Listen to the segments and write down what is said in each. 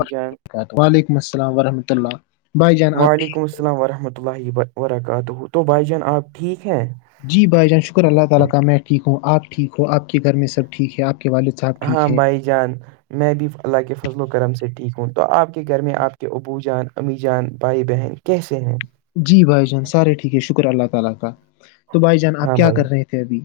بھائی جان وعلیکم السلام ورحمۃ اللہ بھائی جان آپ وعلیکم السلام ورحمۃ اللہ وبرکاتہ تو بھائی جان اپ ٹھیک ہیں جی بھائی جان شکر اللہ تعالی کا میں ٹھیک ہوں اپ ٹھیک ہو اپ کے گھر میں سب ٹھیک ہیں اپ کے والد صاحب ہاں ٹھیک ہے بھائی جان میں بھی اللہ کے فضل و کرم سے ٹھیک ہوں تو آپ کے گھر میں آپ کے ابو جان امی جان بھائی بہن کیسے ہیں جی بھائی جان سارے ٹھیک ہے شکر اللہ تعالی کا تو بھائی جان اپ ہاں کیا بھائی کر رہے تھے ابھی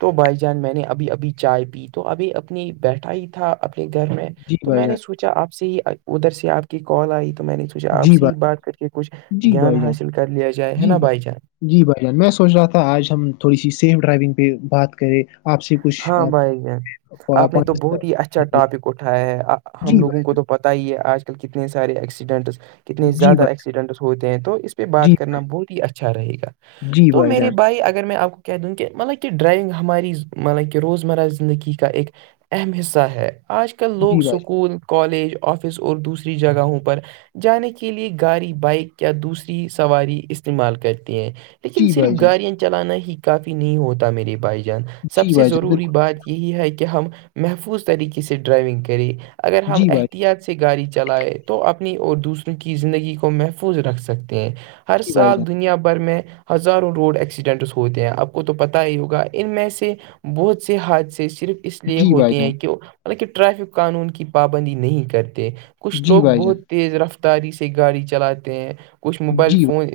تو بائی جان میں نے ابھی ابھی چائے پی تو ابھی اپنی بیٹھا ہی تھا اپنے گھر میں جی تو بھائی میں جان نے سوچا آپ سے ہی ادھر سے آپ کی کال آئی تو میں نے ھ آپ جی سے ہی بھائی بات کر کے کچھ جی گان بھائی جان حاصل کر لیا جائے ہے جی نا بھائی بائی چانس جی بھائی جان میں سوچ رہا تھا آج ہم تھوڑی سی سیف ڈرائیونگ پہ بات کریں آپ سے کچھ ہاں بھائی ج آ، آپ نے تو پانچ- بہت ہی اچھا ٹاپک اٹھایا ہے ہم جی لوگوں بھائی کو تو پتا ہی ہے آج کل کتنے سارے ایکسیڈنٹس کتنے جی زیادہ بھائی ایکسیڈنٹس ہوتے ہیں تو اس پہ جی بات کرنا بھائی بہت ہی اچھا رہے گا جی تو میرے جان بھائی اگر میں آپ کو کیا دوں کہ مطلب کہ ڈرائیونگ ہماری ملب کہ روزمرہ زندگی کا ایک اہم حصہ ہے آج کل لوگ جی بھائی جان سکول کالج آفس اور دوسری جگہوں پر جانے کے لیے گاڑی بائک یا دوسری سواری استعمال کرتی ہیں لیکن جی صرف بھائی جان گاڑیاں چلانا ہی کافی نہیں ہوتا میرے بھائی جان سب جی سے بھائی جان ضروری بالکل بات یہی ہے کہ ہم محفوظ طریقے سے ڈرائیونگ کریں اگر ہم جی بھائی احتیاط سے گاڑی چلائے تو اپنی اور دوسروں کی زندگی کو محفوظ رکھ سکتے ہیں ہر جی بھائی جان سال دنیا بھر میں ہزاروں روڈ ایکسیڈنٹس ہوتے ہیں آپ کو تو پتہ ہی ہوگا ان میں سے بہت سے حاد سےے صرف اس لیے جی بھائی ہوتے جان ہیں کہ حالکہ ٹریفک قانون کی پابندی نہیں کرتے کچھ جی لوگ بھائی جان بہت تیز رفتاری سے گاڑی چلاتے ہیں کچھ موبائل جی بھائی- فون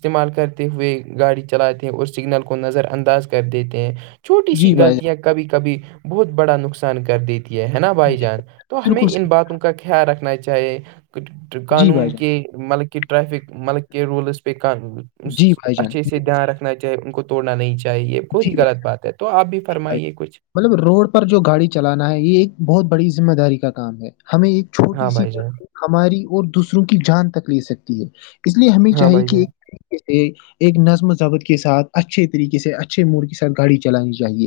استعمال کرتے ہوئے گاڑی چلاتے ہیں اور سگنل کو نظر انداز کر دیتے ہیں چھوٹی سی جی بھائی غلطیاں کبھی کبھی بہت بڑا نقصان کر دیتی ہے نا بھائی جان تو ہمیں بالکل ان صحیح باتوں کا خیال رکھنا چاہیے جی بھائی قانون جان کے ملک کے ریفک ملک کے رولز پے قا جی بھائی جان اچھے سے بالکل دھیان صحیح، رکھنا چاہیے ان کو توڑنا نہیں چاہیے بت ہی جی بھائی غلط بات ہے تو آپ بھی جی بھائی فرمائیے کچھ مطلب روڈ پر جو گاڑی چلانا ہے یہ ایک بہت بڑی ذمہ داری کا کام ہے ہمیں ایک ہاں چھوٹی سی بھائی لڑ جان ہماری اور دوسروں کی جان تک لے سکتی ہے اس لیے ہمیں ہاں چاہیے بھائی کہ جان ایک ایک نظم ضبط کے ساتھ اچھے طریقے سے اچھے موڑ کے ساتھ گاڑی چلانی چاہیے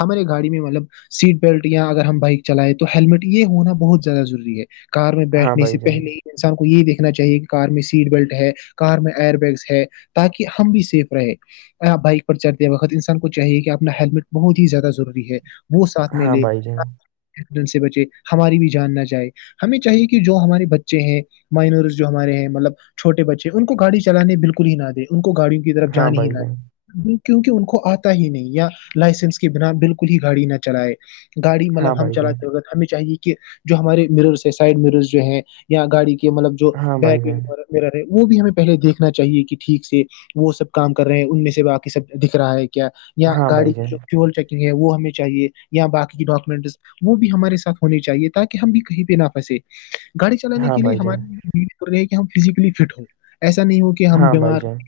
ہمارے گاڑی میں مطلب سیٹ بیلٹ یا اگر ہم بائک چلائیں تو ہیللمٹ یہ ہونا بہت زیادہضوری ہے کار میں ہاں بیٹھنے بھائی سے جان پہنی انسان کو یہی دیکھنا چاہیے کہ کار میں سیٹ بیلٹ ہے کار میں ایئر بیگس ہے تاکہ ہم بھی سیف رہےپ بائک پر چلتے وقت انسان کو چاہیے کہ آپ اپنا ہیلمٹ بہت ہی زیادہ ضروری ہے وہ ساتھ میں ہاں لے بھائی جان ایکسیڈنٹ سے بچے ہماری بھی جان نہ جائے ہمیں چاہیے کہ جو ہمارے بچے ہیں مائنرز جو ہمارے ہیں مطلب چھوے بچے ان کو گاڑی چلان بالکل نہ دیں ان کو گاڑی کو کی طرف ہاں جانانی ہی بھائی نہ جان ج کیونکہ ان کو آتا ہی نہیں یا لائسنس کے بنا بالکل ہی گاڑی نہ چلائے گاڑی مطلب ہاں ہم بھائی جان چلاتے ہو ہمیں چاہیے کہ جو ہمارے مررس ہے سائڈ مرس جو ہیں یا گاڑی کے مطلب جو بییک و مر ہے وہ بھی ہمیں پہلے دیکھنا چاہے کہ ٹھیک سے وہ سب کام کر رہے ہیں ان میں سے باقی سب دکھ رہا ہے کیا یا ہاں بھائی گاڑی کی جان جو فیول چیکنگ ہے وہ ہمیں چاہے یا باقی ڈاکومنٹس وہ بھی ہمارےاتھ ہونی چاہیے تاکہ ہم بھی کہیں پہ نہ پھسے گاڑی چلانے ہاں کے لیے بھائی جان ہماریے رہی ہے کہ ہم فزیکلی فٹ ہ ایسا نہیں ہوتا کہ ہم ہاں بھائی جان ہاں بھائی بیمار ہو جان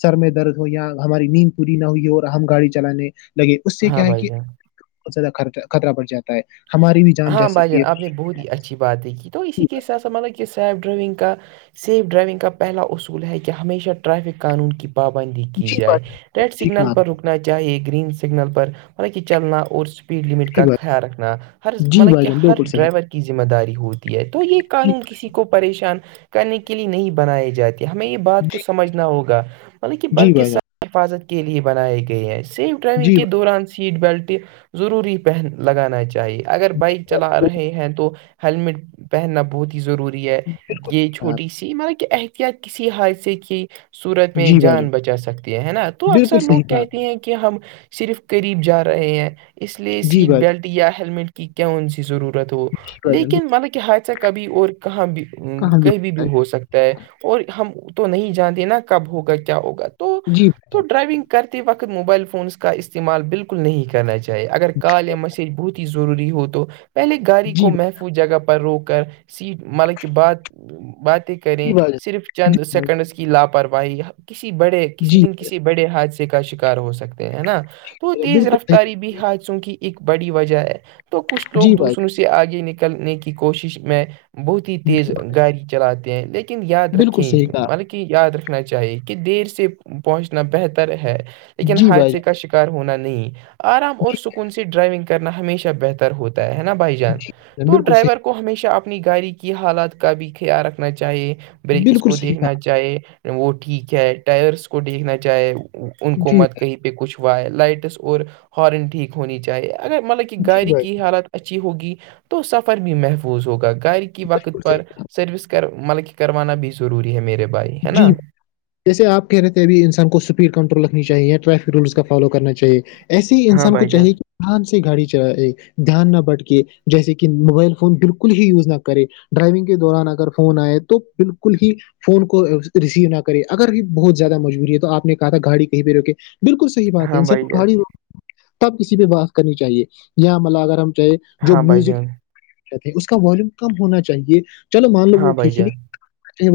سر میں درد ہو یا ہماری نیند پوری نہ ہوئی اور ہم گاڑی چلانے لگے اس سے ہاں کیا ہے بھائی کہ جان زیادہ خطرہ بڑ جاتا ہے ہماری بھی جا ہاں بھائی سکتی جان ہے آپ نے بہت ہی اچھی باتیں کی تو اسی کے س سا مطلب کہ سیف ڈرائیونگ کا سیف ڈرائیونگ کا پہلا اصول ہے کہ ہمیشہ ٹریفک قانون کی پابندی کی جی جائے بات ریڈ ٹھیک سگنل ہے آپ پر رکنے نا چاہیے گرین سگنل پر مطل کہ چلنا اور اسپیڈ لمٹ نے، جی کا بات خیال رکھنا ہر جی مطلب بھائی کہ جان ہر بالکل صحیح ڈرائیور کی ذمہ داری ہوتی ہے تو یہ جی قانون کسی کو پریشان کرنے کے لیے نہیں بنائے جاتے ہمیں یہ بات کو جی سمجھنا ہوگا مطلب کہ جی بلکہ بھائی سب جان حفاظت کے لیے بنائے گئے ہیں سیف ڈرائیونگ جی کے دوران سے سیٹ بیلٹ ضروری پہن لگانا چاہیے اگر بائک بھائی جان، چلا رہے ہیں تو ہیلمٹ پہننا بہت ہی ضروری ہے بالکل بالکل یہ صحیح کہا آپ چھوٹی سی جی مطلب کہ احتیاط کسی حادث کی سورت نے۔ میں جی بھائی جان بچا سکتی ہے ہے نا تو بالکل اکثر لوگ صحیح کہا آپ کہتے نے ہیں کہ ہم صرف قریب جا رہے ہیں اس لیے جی سیٹ بھائی جان بیلٹ یا ہیللمٹ کی کہ کون سی ضرورت ہو جی بھائی جان لیکن بالکل، مطلب کہ حادثہ کبھی اور کہاں بھی کہاں کہیں ہوتا بھی ہو سکتا ہے اور ہم تو نہیں جانتے نا کب ہوگا کیا ہوگا تو ہے۔ جی بھائی تو جان ڈرائیونگ کرتے وقت موبائل فونس کا استعمال بالکل نہیں کرنا چاہیے اگر کال یا میسج بہت ہی ضروری ہو تو پہلے گاڑی جی کو بھائی محفظ جگہ پر روک کر سیٹ مطلب کی باتیں کی جان جی کریں بھائی صرف جان جی چند بھائی سیکنڈس کی لاپرواہی کسی بڑے کسی جی دن کے کسی بڑے حادثے کا شکار ہو سکتے ہیں ہے نا تو تیز رفتاری بھی حادثوں کی ایک بڑی وجہ ہے تو کچھ لوگ بھائی دوسروں سے آگے نکلنے کی کوشش میں بہت ہی تیز جان، گاڑی چلاتے ہیں لیکن یاد بالکل رکھیں صحیح کہا آپ مطلب یاد رکھنا چاہیے کہ دیر سے پہنچنا بہتر ہے نے، لیکن جی بھائی حادثے کا شکر ہونا نہیں آرام اور جان، سکون سے ڈرائیونگ کرنا ہمیشہ بہتر ہوتا ہے نا بھائیک جان تو بالکل صحیح ڈرائیور کو کو ہمیشہ اپنی گاڑی کی حالات کا بھی خیال رکھنا چاہیے کہا آپ نے، جی بھائی جان جی بریکس جی بھائی جان، بالکل صحیح بالکل کو صحیح کہا دیکھنا چاہیے وہ ٹھیک ہے ٹائرس کو دیکھنا چاہے ان آپ نے، کو جی مت بھائی کہیں پہ کچھ وائے لائٹس اور ہارن ٹھیک ہونی چاہیے اگر مطلب کہ گاڑ جی بھائی کی جان، حالت اچھی ہوگی تو سفر بھی محفوظ ہوگا گاڑ کی وقت بالکل صحیح پر سروس کر مطلب کروانا بھی ضروری ہے میرے بائک جی جیسے آ کہ رہے ہیں اب انسان کو اسپیڈ کنٹرول رکھنی چاہی ٹریفک رول کا فالو کرنا چاہے ایسی ہی ہاں انسان کو بھائی جان چاہیے کہ آان سے گاڑی چلائے دھیان نہ بٹکے جیسے کہ موبائل فون بالکل ہی یوز نہ کرے ڈرائیونگ کے دوران اگر فون آئے تو بالکل ہی فون کو ریسیو نہ کرے اگر بہت زیادہ مجبوری ہے تو آپ نے کہ تھا گاڑی کہیں پہ روکے بالکل ہی بات ہے ہاں ان سب بھائی جان کھڑی ہو تب کسی پہ بات کرنی چاہیے یہاں ملب اگر ہم چاہے جو ہاں بھائی میوزک جان کہتے ہیں اس کا والوم کم ہونا چاہیے چلو مان لو ہاں وہ بھائی ٹھیک ہے جان نہیں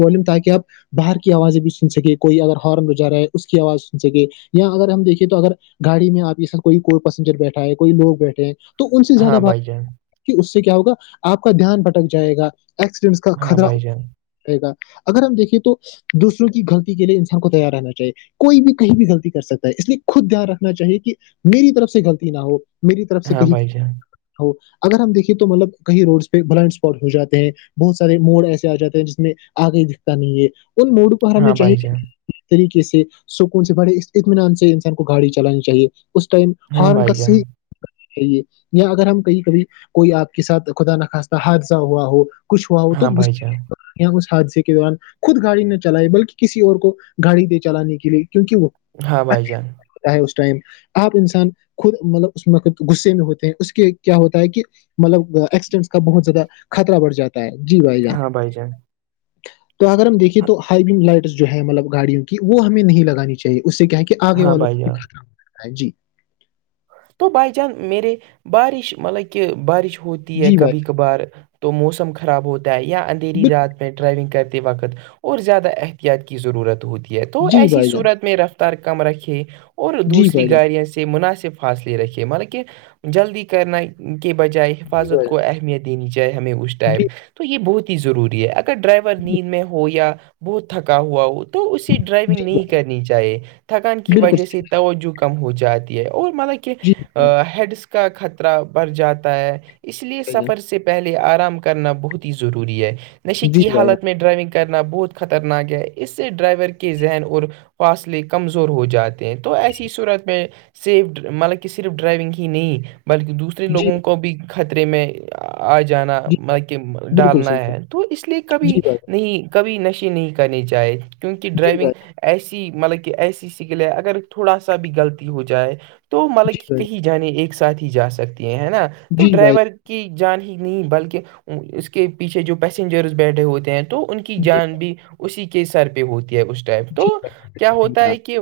بولوں تاکہ آپ باہر کی آوازیں بھی سن سکے کوئی اگر ہارن ہو جا رہا ہے اس کی آواز سن سکے یا اگر ہم دیکھے تو اگر گاڑی میں آپ یہ سر کوئی کوئی پیسینجر بیٹھا ہے کوئی لوگ بیٹھے ہیں ان سے زیادہ ہاں بھائی بات جان کہ اس سے کیا ہوگا آپ کا دھیان بٹک جائے گا ایکسیڈنٹس کا ہاں خطرہ بھائی رہے گا اگر ہم دیکھیے تو تو دوسروں کی غلطی کے لیے انسان کو تیار رہنا چاہیے کوئی بھی کہیں بھی غلطی کر سکتا ہے اس لیے خود دھیان رکھنا چاہیے کہ میری طرف سے غلطی نہ ہو میری طرف سے کہیں جان ہو اگر ہم دیکھے تو مطلب کہیں روڈ پہ بلائڈ اسپاٹ ہو جاتے ہیں بہت سارے موڑ ایسے آ جاتے ہیں جس میں آگے دکھتا نہیں ہے ان موڈ کو ہر ہمیں ہاں بھائی چاہیے جان طریقے سے سکون سے بڑے اطمینان سے انسان کو گاڑی چلانی چاہیے اس ٹائم ہاں ہارم بھائی کس جان ی یا اگر ہم کہیں کبھی کوئی آپ کے ساتھ خدا نخواستہ حادثہ ہوا ہو کچھ ہوا وہ تو ہاں بھائی جان اس حادثے کے دوران خود گاڑی نہ چلائے بلکہ کسی اور کو گاڑی دے چلانے کے لیے کیونک وہ ہاں بھائی جان اس ٹائم آپ انسان خود مطلب اس میںق غصے میں ہوتے ہیں اس کے کیا ہوتا ہے کہ مطلب ایکسیڈینٹس کا بہت زیادہ خطر بڑھ جاتا ہے جی بھائی جان بائی جیں تو اگر ہم دیکے تو ہائی ونگ لائٹس جو ہے مطلب گاڑی کی وہ ہمیں نہیں لگانی چاہیے اس سے کیا کہ آگے ہاں والوں کو بھائی بھی جان خترم ہو جاتا ہے جی تو بائی چان میرے بارش مطلب کہ بارش ہوتی ہے جی بھائی کبھی کبھار تو موسم خراب ہوتا ہے یا اندھیری رات میں ڈرائیونگ کر وقت اور زیادہ احتیاط کی ضرورت ہوتی ہے تو ایسی جان صورت میں رفت کم رکھے اور دوسری گاڑیاں سے مناسب فاصلے رکھیے مطلب کہ جلدی کرنا کے بجائے حفاظت کو اہمیت دینی چاہے ہمیں اس ائم تو یہ بہت ہی ضروری ہے اگر ڈرائیور نیند میں ہو یا بہت تھکا ہوا ہو اسے ڈرائیونگ نہیں کرنی چاہیے تھکان کی بالکل وجہ سے توجہ کا کم ہو جاتی ہے اور مطلب کہ جی بھائی ہیڈس کا خطرہ بڑھ جاتا ہے اس لیے جان سفر سے پہلے آرام کرنا بہت ہی ضروری ہے نشے جی کی بھائی حالت جان میں ڈرائیونگ کرنا بہت خطرناک ہے اس سے ڈرائیور کے ذہن اور فاصلے کمزور ہو جاتے ہیں تو ایسی صورت میں سیف مطلب کہ صرف ڈرائیونگ ہی نہیں بلکہ دوسرے جی بھائی جان جی جی بھائی بالکل صحیح جی بھائی جان جی بھائی جان جی لوگوں کو بھی خطرے میں آ جانا جی مطل کہ بالکل ڈالنا صحیح ہے تو اس لیے بھائی، کبھی جی بھائی نہیں کبھی نشے نہیں کرنی چاہے کیونکہ ڈرائیونگ ایسی مطلب کہ ایسی سگلیں اگر تھوڑا سا بھی غلطی ہو جائے تو مطلب کہ کہیں جانے ایک ساتھ ہی جا سکتی ہیں ہے نا تو ڈرائیور کی جان ہی نہیں بلکہ اس کے پیچھے جو پیسنجرس بیٹھے ہوتے ہیں تو ان کی جان بھی اسی کے سر پہ ہوتی ہے اس ٹائپ تو جی بھائی کیا ہوتا ہے جان، کہ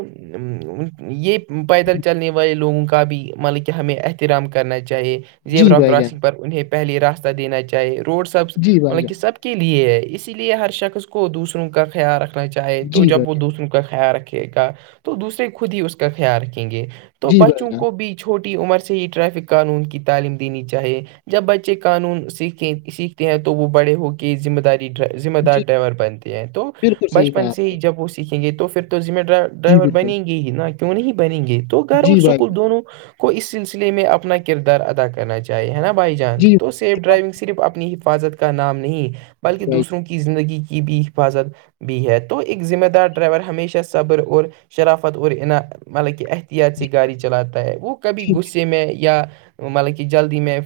یہ پیدل چلنے وال لوگوں کا بھی مطلب کہ ہمیں احترام کرنا چاہیے جی بھائی جان، جی بھائی جان، جی جی بھائی جان، جی زیورا بھائی جان کراسنگ پر انہیں پہلے راستہ دینا چاہے روڈ سب جی بھائی جان مطلب کہ سب کے لیے ہے اسی لیے ہر شخص کو دوسروں کا خیال رکھنا چاہے تو جی بھائی جب وہ جان دوسروں کا خیال رکھ کا تو دوسرے خود ہی اس کا خیال رکھیں گے تو جی بھائی بچوں جان کو بی چھوٹی عمر سے ہی ٹریفک قانون کی تعلیم دینی چاہے جب بچے قانون سیکھیں سیکھتے ہیں تو وہ بڑے ہو کے ذمہ داری ذمہ دار جی ڈرائیور بنتے ہیں تو بالکل صحیح کہا بچپن سے ہی آپ نے جب وہ سیکھیں گے تو پھر تو ذمے ڈرائیور جی ڈرائیور بالکل بنیں گے ہی نہ کیوں نہیں بنیں گے تو گھر اور جی بھائی جان، سکول دونوں کو اس سلسلے میں اپنا کردار ادا کرنا چاہیے نا بھائی جان جی تو سیف ڈرائیونگ صرف اپنی حفاظت کا نام نہیں بلکہ بھائی دوسروں کی زندگی کی بھی حفاظت بھی ہے تو ایک ذمہ دار ڈرائیور ہمیشہ صبر اور شرافت اور ان مطلب کہ احتیاط جان، سےی گاڑی چلاتا ہے وہ کبھی جی گغصے سے میں یا مطلب کہ جلدی میں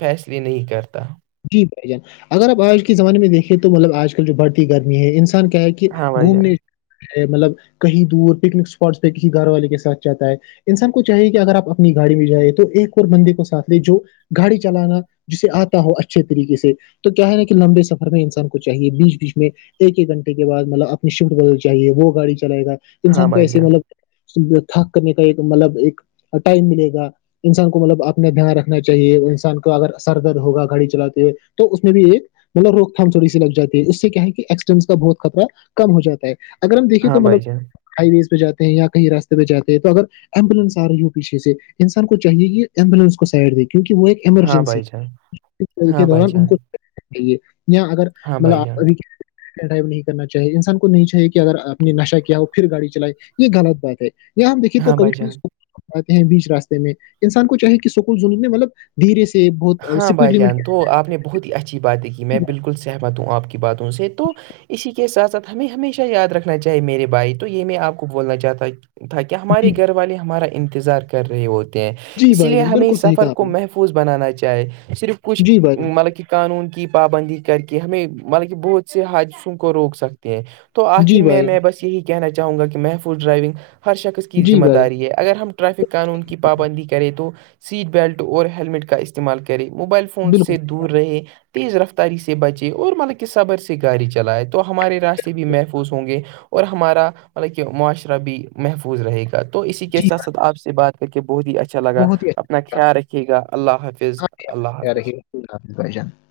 فیصلے نہیں کرتا جی بھائی جان اگر آپ آج کے زمانے میں دیکھیں تو مطلب آج کل جو بڑھتی گرمی ہے انسان کیا ہے کہ ہاں بھائی جان گھومنے مطلب کہیں دور پکنک اسپاٹس پہ کسی گھر والے کے ساتھ جاتا ہے انسان کو چاہیے کہ اگر آپ اپنی گاڑی میں جائیں تو ایک اور بندے کو ساتھ لے جو گاڑی چلانا جسے آتا ہو اچھے طریقے سے تو کیا ہے نا کہ لمبے سفر میں انسان کو چاہیے بیچ بیچ میں ایک ایک گھنٹے کے بعد مطلب اپنی شفٹ کر چاہے وہ گاڑی چلے گا ہاں انسان کو بھائی ایسی جان مطلب تھاک کرنے کا ایک مطلب ایک ٹائم ملے گ انسان کو مطلب اپنا دھیان رکھنا چاہیے انسان کو اگر ار درد ہوگا گھڑی چلاتے ہیں تو اس میں بھی ایک مطلب روک تھام تھوڑی سی لگ جاتی ہے اس سے کیا ہے کہ ایکسیڈس کا بہت خطرہ کم ہو جا ہے اگر ہم دیکھے ہاں تو مطلب بھائی جان ہائی ویز پہ جاتے ہیں یا کہیں راستے پہ جاتے ہیں تو اگر ایمبولینس آ رہی ہو پیھے سے انسان کو چاہیے کہ ایمبولینس کو سائڈ دے کیونکہ وہ ایک ہاں ایمرجنسی بھائی چان کے دوران ان کو چاہیے یہاں اگر ہاں مطلب بھائی آپ جان ابھی ڈرائیو نہیں کرنا چاہے انسان کو نہیں چاہیے کہ اگر اپ نے نشہ کیا ہو پھر گاڑی چلائے یہ گلط بات ہے یااں ہم دیکھے تو ہاں کبھی بھائی جان کبھیولے ہیں بیچ راستے میں انسان کو چاہے کہ سکول جن میں مطلب دھیرے سے بہت ہاں اسپیڈ بھائی لمٹ جان کے۔ تو آپ نے بہت ہی اچھی باتیں کی میں بالکل سہمت ہوں آپ کی باتوں سے تو اسی کے ساتھ ساتھ ہمیں ہمیشہ یاد رکھنا چاہیے میرے بھائی تو یہ میں آپ کو بولنا چاہتا تھا کہ ہمارے جی گھر والے ہمارا انتظار کر رہے ہوتے ہیں جی اسی بھائی لیے جان ہمیں بالکل صحیح سفر کہا آپ کو نے محفوظ محفوظ بنانا چاہے صرف کچھ جی بھائی جان مطلب کہ قانون کی پابندی کر کے ہمیں مطلب کہ بہت سے حادثوں کو روک سکتے ہیں تو جی آخر میں بھائی جان میں بس یہی کہنا چاہوں گا کہ محفوظ ڈرائیونگ ہر شخص کی جی ذمہ بھائی جان داری ہے اگر ہم ٹریفک قانون کی پابندی کریں تو سیٹ بیلٹ اور ہیللمٹ کا استعمال کریں موبائل فون بالکل سے صحیح کہا دور رہے تیز رفتاری سے بچے اور مطلب کہ صبر سے گاڑی چلائے تو ہمارے راستے بھی محفوظ ہوں گے اور ہمارا مطلب کہ معاشرہ بھی محفوظ رہے گا تو اسی کے جی ساتھ ساتھ آپ سے بات کر کے بہت ہی اچھا لگا بہت ہی اپنا خیال رکے گا اللہ‌ حافظ اللہ حافظ [unintelligible] [inaudible]